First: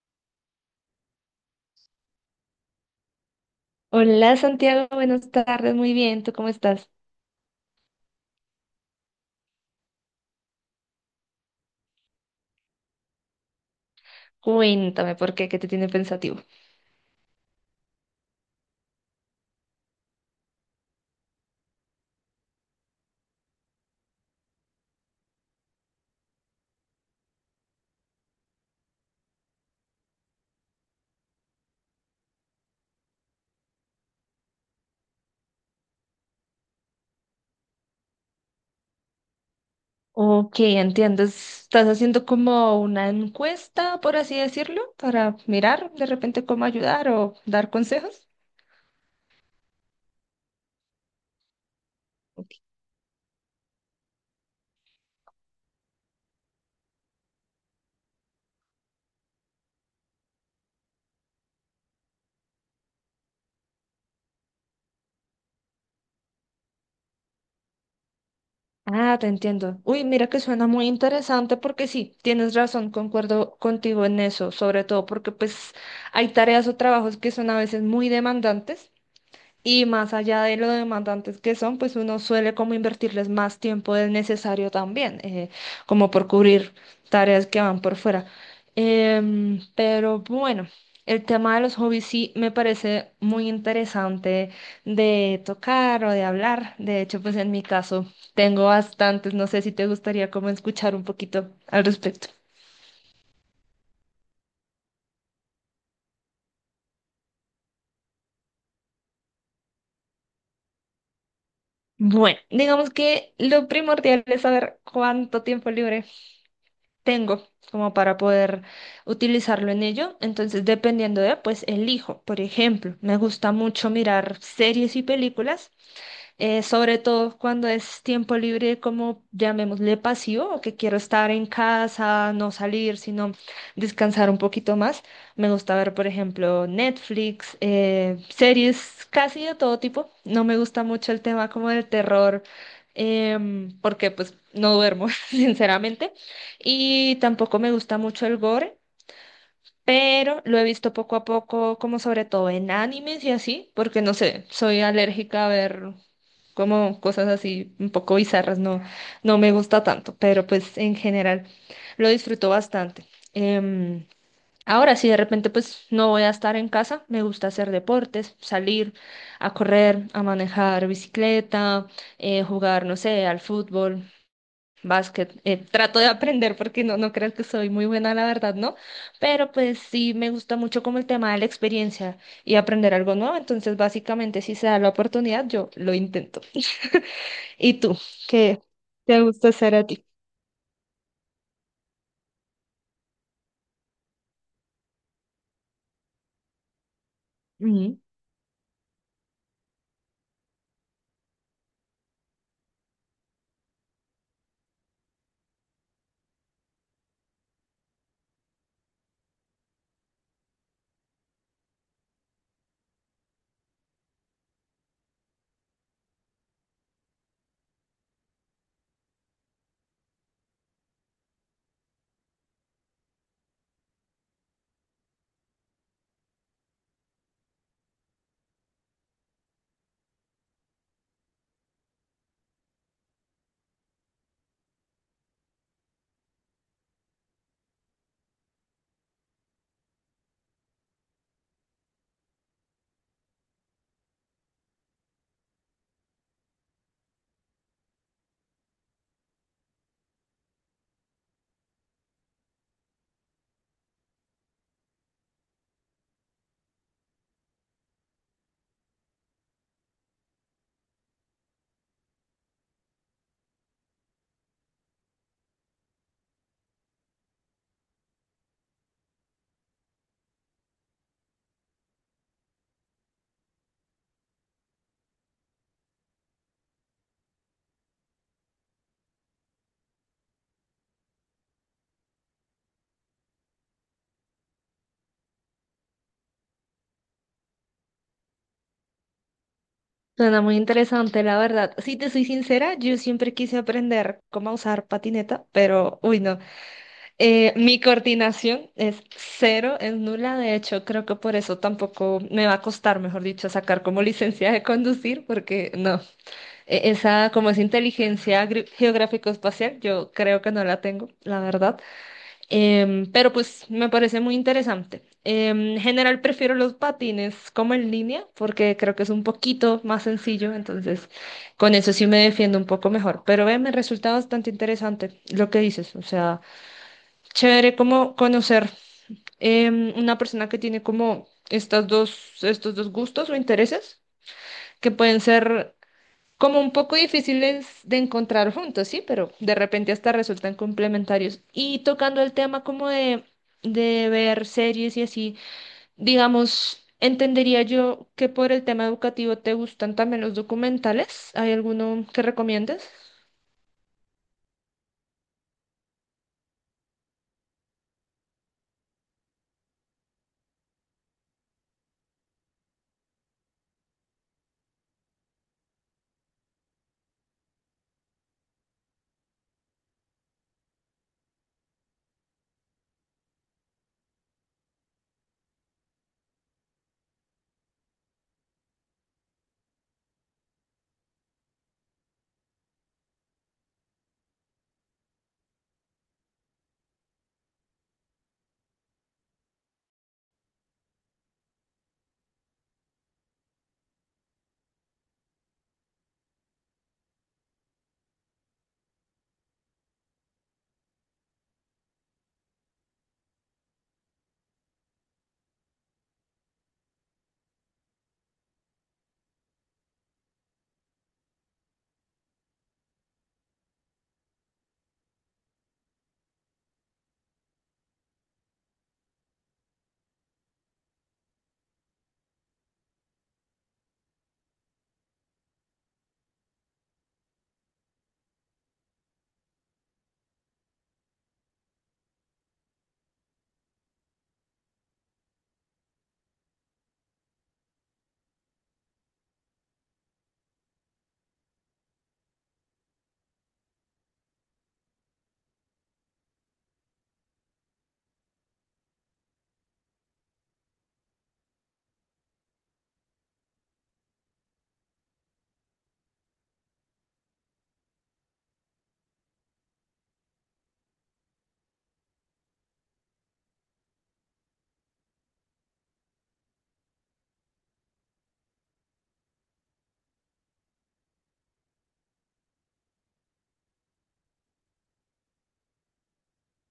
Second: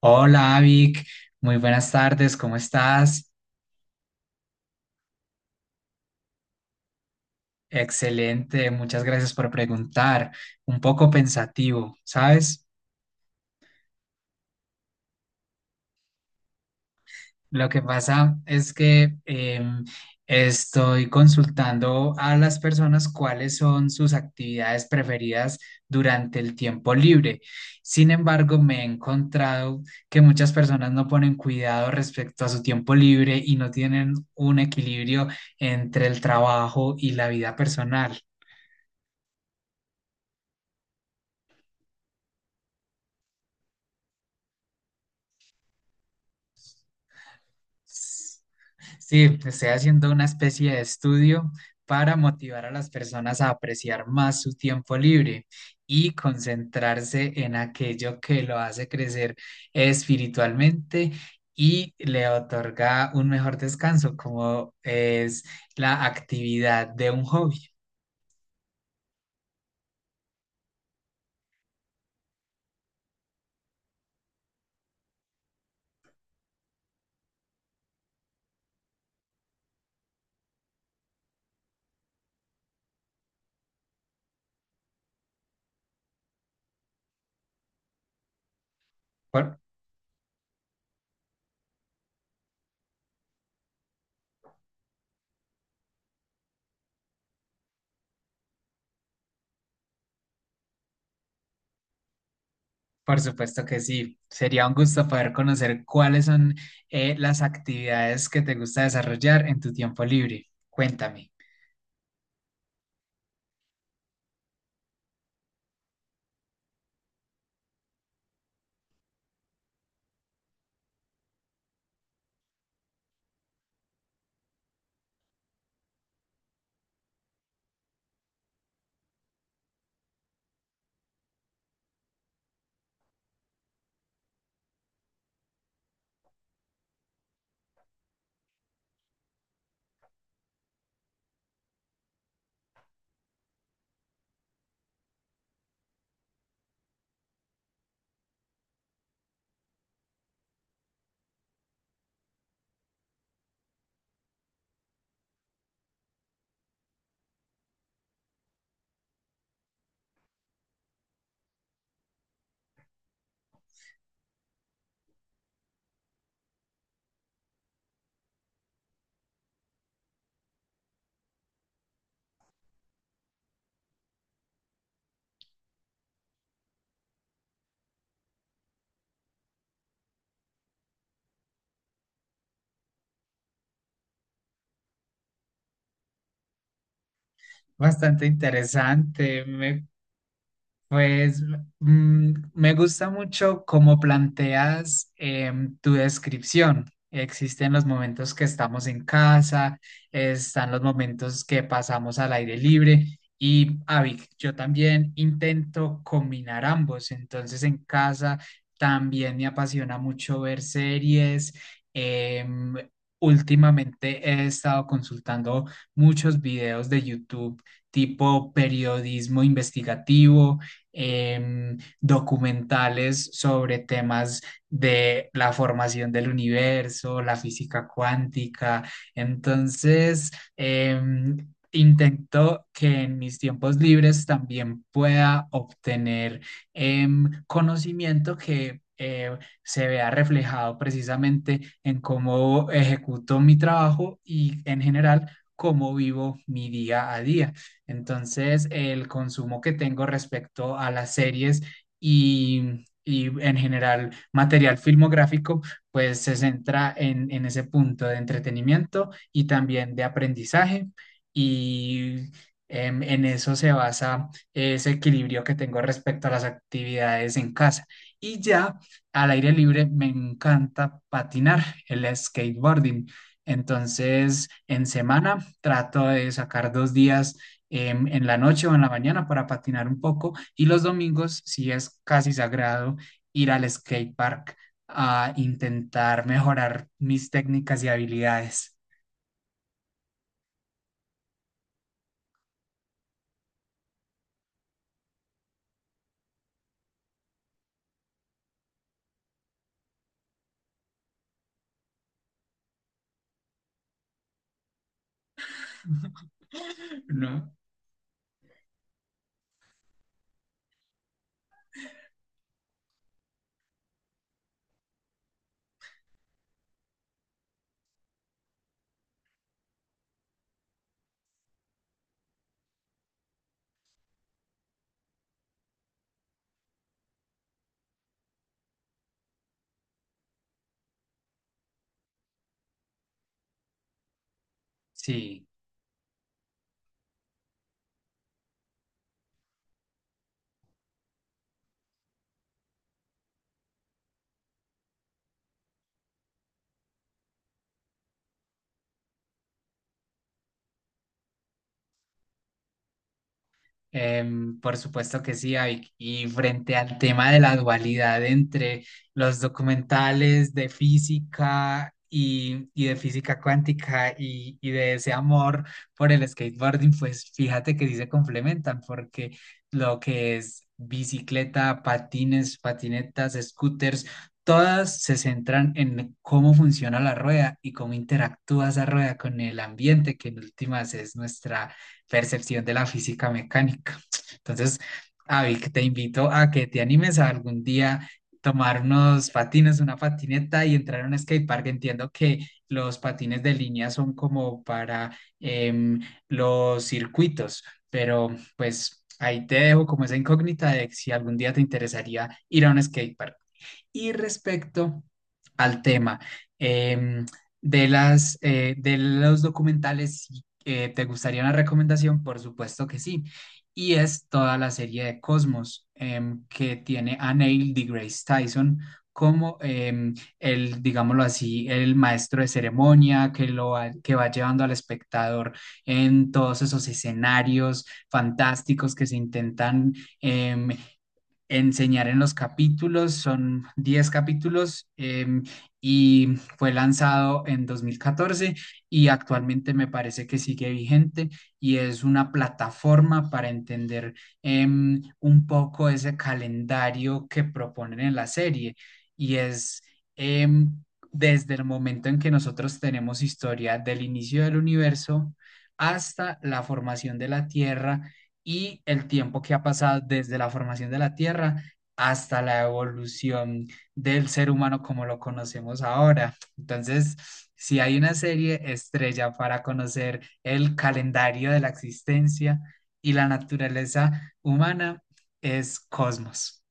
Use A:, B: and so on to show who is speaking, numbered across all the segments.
A: Hola, Avic. Muy buenas tardes. ¿Cómo estás?
B: Hola Santiago, buenas tardes, muy bien, ¿tú cómo estás?
A: Excelente. Muchas gracias por preguntar. Un poco pensativo, ¿sabes?
B: Cuéntame por qué, qué te tiene pensativo.
A: Lo que pasa es que estoy consultando a las personas cuáles son sus actividades preferidas durante el tiempo libre. Sin embargo, me he encontrado que muchas personas no ponen cuidado respecto a su tiempo libre y no tienen un equilibrio entre el trabajo y la vida personal.
B: Ok, entiendo, estás haciendo como una encuesta, por así decirlo, para mirar de repente cómo ayudar o dar consejos.
A: Sí, estoy haciendo una especie de estudio para motivar
B: Ok.
A: a las personas a apreciar más su tiempo libre y concentrarse en aquello que lo hace crecer espiritualmente y le otorga un mejor descanso, como es la actividad de un hobby.
B: Ah, te entiendo. Uy, mira que suena muy interesante porque sí, tienes razón, concuerdo contigo en eso, sobre todo porque pues hay tareas o trabajos que son a veces muy demandantes. Y más allá de lo demandantes que son, pues uno suele como invertirles más tiempo del necesario también, como por cubrir tareas que van por fuera.
A: Por,
B: Pero bueno, el tema de los hobbies sí me parece muy interesante de tocar o de hablar. De hecho, pues en mi caso tengo bastantes, no sé si te gustaría como escuchar un poquito al respecto.
A: por supuesto que sí. Sería un gusto poder conocer cuáles son las actividades que te gusta desarrollar en tu tiempo libre. Cuéntame.
B: Bueno, digamos que lo primordial es saber cuánto tiempo libre tengo como para poder utilizarlo en ello. Entonces, dependiendo de, pues elijo. Por ejemplo, me gusta mucho mirar series y películas, sobre todo cuando es tiempo libre, como llamémosle pasivo, o que quiero estar en casa, no salir, sino descansar un poquito más. Me gusta ver, por ejemplo, Netflix, series casi de todo tipo. No me gusta mucho el tema como del terror. Porque pues no duermo, sinceramente, y tampoco me gusta mucho el gore, pero lo he visto poco a poco, como sobre todo en animes y así, porque no sé, soy alérgica a ver como cosas así un poco bizarras, no, no me gusta tanto, pero pues en general lo disfruto bastante. Em, Ahora, si de repente pues no voy a estar en casa, me gusta hacer deportes, salir a correr, a manejar bicicleta, jugar, no sé, al fútbol. Básquet, eh, trato de aprender porque no creo que soy muy buena, la verdad, ¿no? Pero pues sí me gusta mucho como el tema de la experiencia y aprender algo nuevo. Entonces, básicamente, si se da la oportunidad, yo lo intento. ¿Y tú?
A: Bastante
B: ¿Qué te
A: interesante.
B: gusta hacer a ti?
A: Pues me gusta mucho cómo planteas tu descripción. Existen los
B: Ujú.
A: momentos que estamos en casa, están los momentos que pasamos al aire libre y, Avic, yo también intento combinar ambos. Entonces, en casa también me apasiona mucho ver series. em, Últimamente he estado consultando muchos videos de YouTube tipo periodismo investigativo, documentales sobre temas de la formación del universo, la física cuántica. Entonces, em, intento que en mis tiempos libres también pueda obtener conocimiento que se vea reflejado precisamente en cómo ejecuto mi trabajo y en general cómo vivo mi día a día. Entonces, el consumo que tengo respecto a las series y en general material filmográfico, pues se centra en ese punto de entretenimiento y también de aprendizaje. Y en eso se basa ese equilibrio que tengo respecto a las actividades en casa. Y ya al aire libre me encanta patinar, el skateboarding. Entonces, en semana trato de sacar 2 días, en la noche o en la mañana, para patinar un poco, y los domingos sí es casi sagrado ir al skate park a intentar mejorar mis técnicas y habilidades.
B: Suena muy interesante, la verdad. Si te soy sincera, yo siempre quise aprender cómo usar patineta, pero, uy, no. Mi coordinación es cero, es nula. De hecho, creo que por eso tampoco me va a costar, mejor dicho, sacar como licencia de conducir, porque no. E- Esa, como
A: ¿No?
B: es inteligencia geográfico-espacial, yo creo que no la tengo, la verdad. Pero pues me parece muy interesante. En general prefiero los patines como en línea porque creo que es un poquito más sencillo, entonces con eso sí me defiendo un poco mejor. Pero me resulta bastante interesante lo que dices, o sea, chévere como conocer em, una persona que tiene como estas estos dos gustos o intereses que pueden
A: Sí.
B: ser como un poco difíciles de encontrar juntos, sí, pero de repente hasta resultan complementarios. Y tocando el tema como de ver series y así, digamos, entendería yo que por el tema educativo te gustan también los documentales. ¿Hay alguno que recomiendes?
A: Por supuesto que sí, Avic. Y frente al tema de la dualidad entre los documentales de física y de física cuántica y de ese amor por el skateboarding, pues fíjate que sí se complementan porque lo que es bicicleta, patines, patinetas, scooters, todas se centran en cómo funciona la rueda y cómo interactúa esa rueda con el ambiente, que en últimas es nuestra percepción de la física mecánica. Entonces, Avi, te invito a que te animes a algún día tomar unos patines, una patineta y entrar a un skatepark. Entiendo que los patines de línea son como para los circuitos, pero pues ahí te dejo como esa incógnita de si algún día te interesaría ir a un skatepark. Y respecto al tema, em, de los documentales, si, ¿te gustaría una recomendación? Por supuesto que sí. Y es toda la serie de Cosmos, que tiene a Neil deGrasse Tyson como, el, digámoslo así, el maestro de ceremonia que va llevando al espectador en todos esos escenarios fantásticos que se intentan em, enseñar en los capítulos. Son 10 capítulos, y fue lanzado en 2014 y actualmente me parece que sigue vigente, y es una plataforma para entender un poco ese calendario que proponen en la serie. y es... em, Desde el momento en que nosotros tenemos historia del inicio del universo hasta la formación de la Tierra, y el tiempo que ha pasado desde la formación de la Tierra hasta la evolución del ser humano como lo conocemos ahora. Entonces, si hay una serie estrella para conocer el calendario de la existencia y la naturaleza humana, es Cosmos.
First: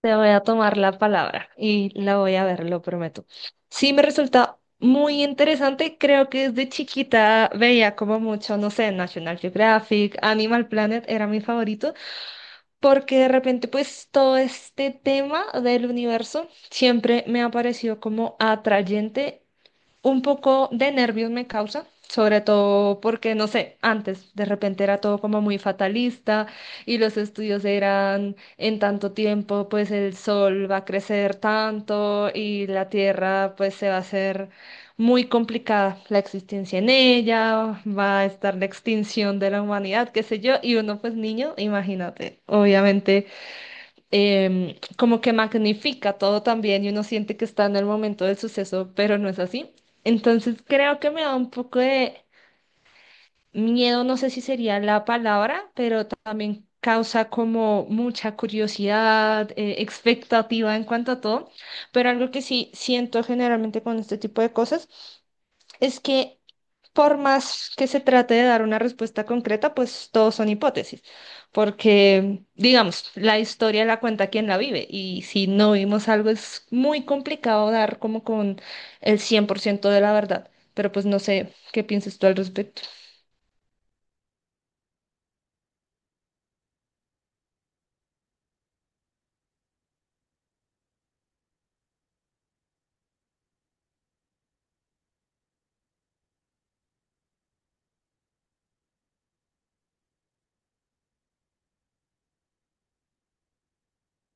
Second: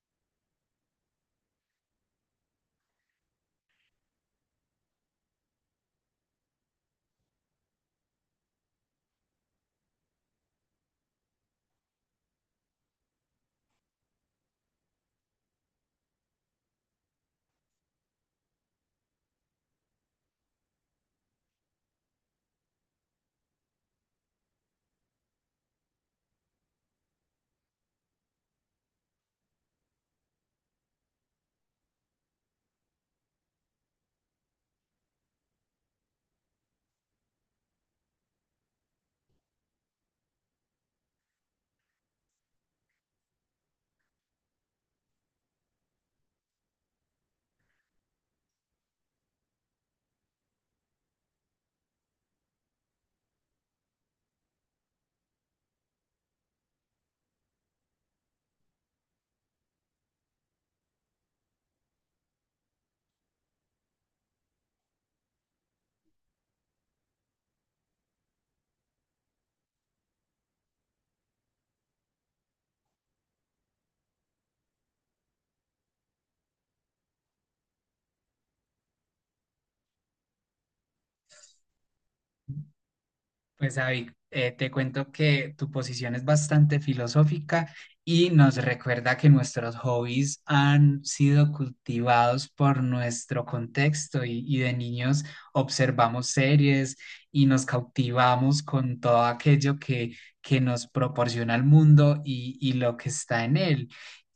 B: Te voy a tomar la palabra y la voy a ver, lo prometo. Sí, me resulta muy interesante. Creo que desde chiquita veía como mucho, no sé, National Geographic, Animal Planet era mi favorito, porque de repente pues todo este tema del universo siempre me ha parecido como atrayente, un poco de nervios me causa, sobre todo porque, no sé, antes de repente era todo como muy fatalista y los estudios eran en tanto tiempo, pues el sol va a crecer tanto y la tierra pues se va a hacer muy complicada la existencia en ella, va a estar la extinción de la humanidad, qué sé yo, y uno pues niño, imagínate, obviamente em, como que magnifica todo también y uno siente que está en el momento del suceso, pero no es así. Entonces creo que me da un poco de miedo, no sé si sería la palabra, pero también causa como mucha curiosidad, expectativa en cuanto a todo. Pero algo que sí siento generalmente con este tipo de cosas es que por más que se trate de dar una respuesta concreta, pues todos son hipótesis, porque, digamos, la historia la cuenta quien la vive y si no vimos algo es muy complicado dar como con el 100% de la verdad, pero pues no sé qué piensas tú al respecto.
A: Pues, David, te cuento que tu posición es bastante filosófica y nos recuerda que nuestros hobbies han sido cultivados por nuestro contexto, y de niños observamos series y nos cautivamos con todo aquello que nos proporciona el mundo y lo que está en él,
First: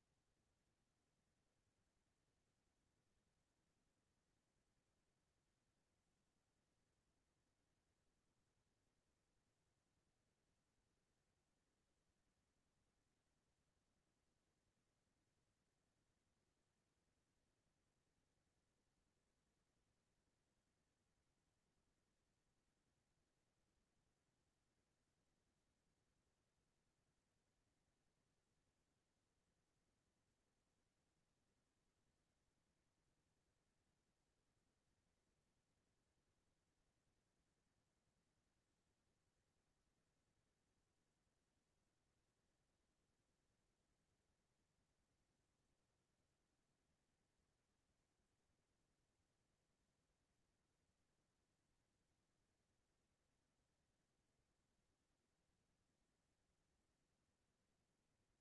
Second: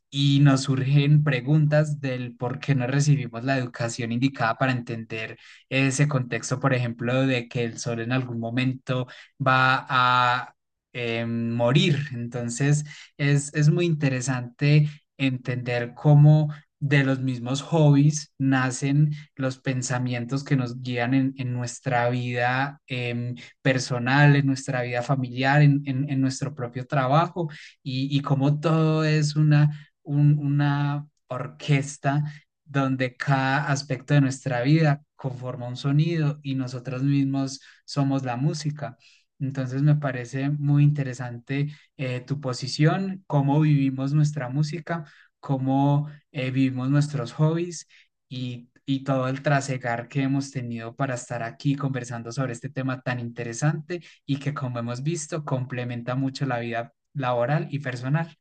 A: y nos surgen preguntas del por qué no recibimos la educación indicada para entender ese contexto, por ejemplo, de que el sol en algún momento va a morir. Entonces, es muy interesante entender cómo de los mismos hobbies nacen los pensamientos que nos guían en nuestra vida personal, en nuestra vida familiar, en nuestro propio trabajo, y cómo todo es una orquesta donde cada aspecto de nuestra vida conforma un sonido y nosotros mismos somos la música. Entonces me parece muy interesante tu posición, cómo vivimos nuestra música, cómo vivimos nuestros hobbies, y todo el trasegar que hemos tenido para estar aquí conversando sobre este tema tan interesante y que, como hemos visto, complementa mucho la vida laboral y personal.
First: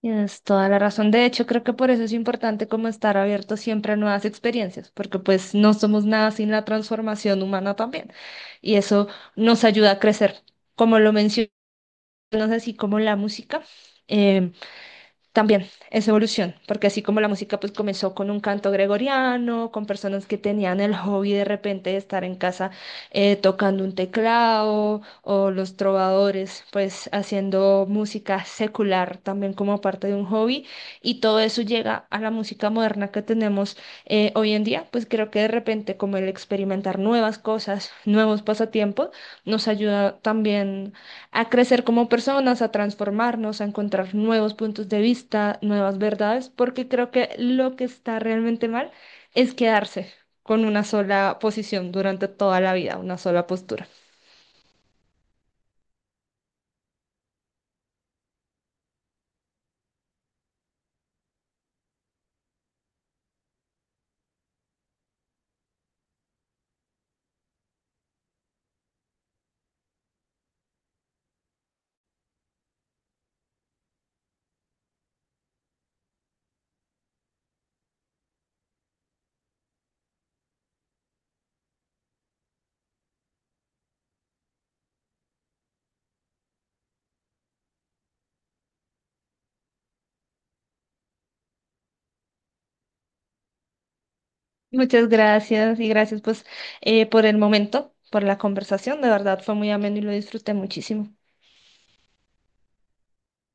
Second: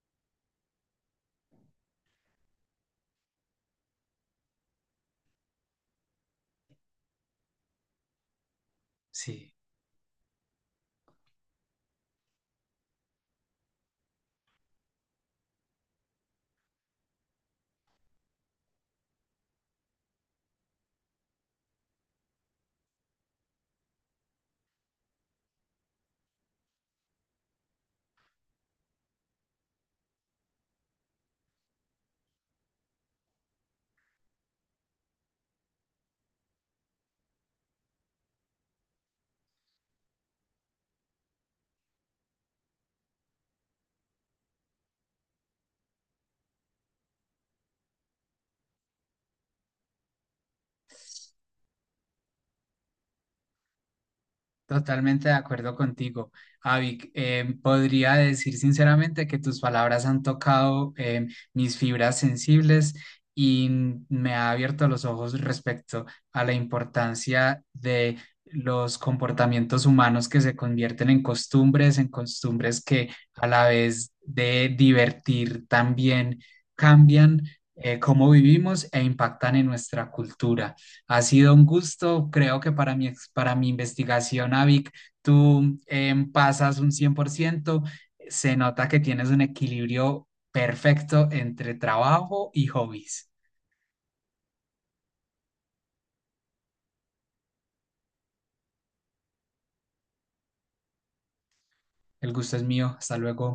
B: Tienes toda la razón. De hecho, creo que por eso es importante como estar abierto siempre a nuevas experiencias, porque pues no somos nada sin la transformación humana también y eso
A: Sí.
B: nos ayuda a crecer. Como lo mencioné, así como la música, eh, también es evolución, porque así como la música pues comenzó con un canto gregoriano, con personas que tenían el hobby de repente de estar en casa tocando un teclado, o los trovadores pues haciendo música secular también como parte de un hobby, y todo eso llega a la música moderna que tenemos hoy en día, pues creo que de repente como el experimentar nuevas cosas, nuevos pasatiempos, nos ayuda también a crecer como personas, a transformarnos, a encontrar nuevos puntos de vista, nuevas verdades, porque creo que lo que está realmente mal es quedarse con una sola posición durante toda la vida, una sola postura.
A: Totalmente de acuerdo contigo, Avic. Podría decir sinceramente que tus palabras han tocado, mis fibras sensibles, y me ha abierto los ojos respecto a la importancia de los comportamientos humanos que se convierten en costumbres que a la vez de divertir también cambian cómo vivimos e impactan en nuestra cultura. Ha sido un gusto. Creo que para mi investigación, Avic, tú, pasas un 100%. Se nota que tienes un equilibrio perfecto entre trabajo y hobbies.
B: Muchas gracias y gracias pues por el momento, por la conversación. De verdad fue muy ameno y lo disfruté muchísimo.
A: El gusto es mío, hasta luego.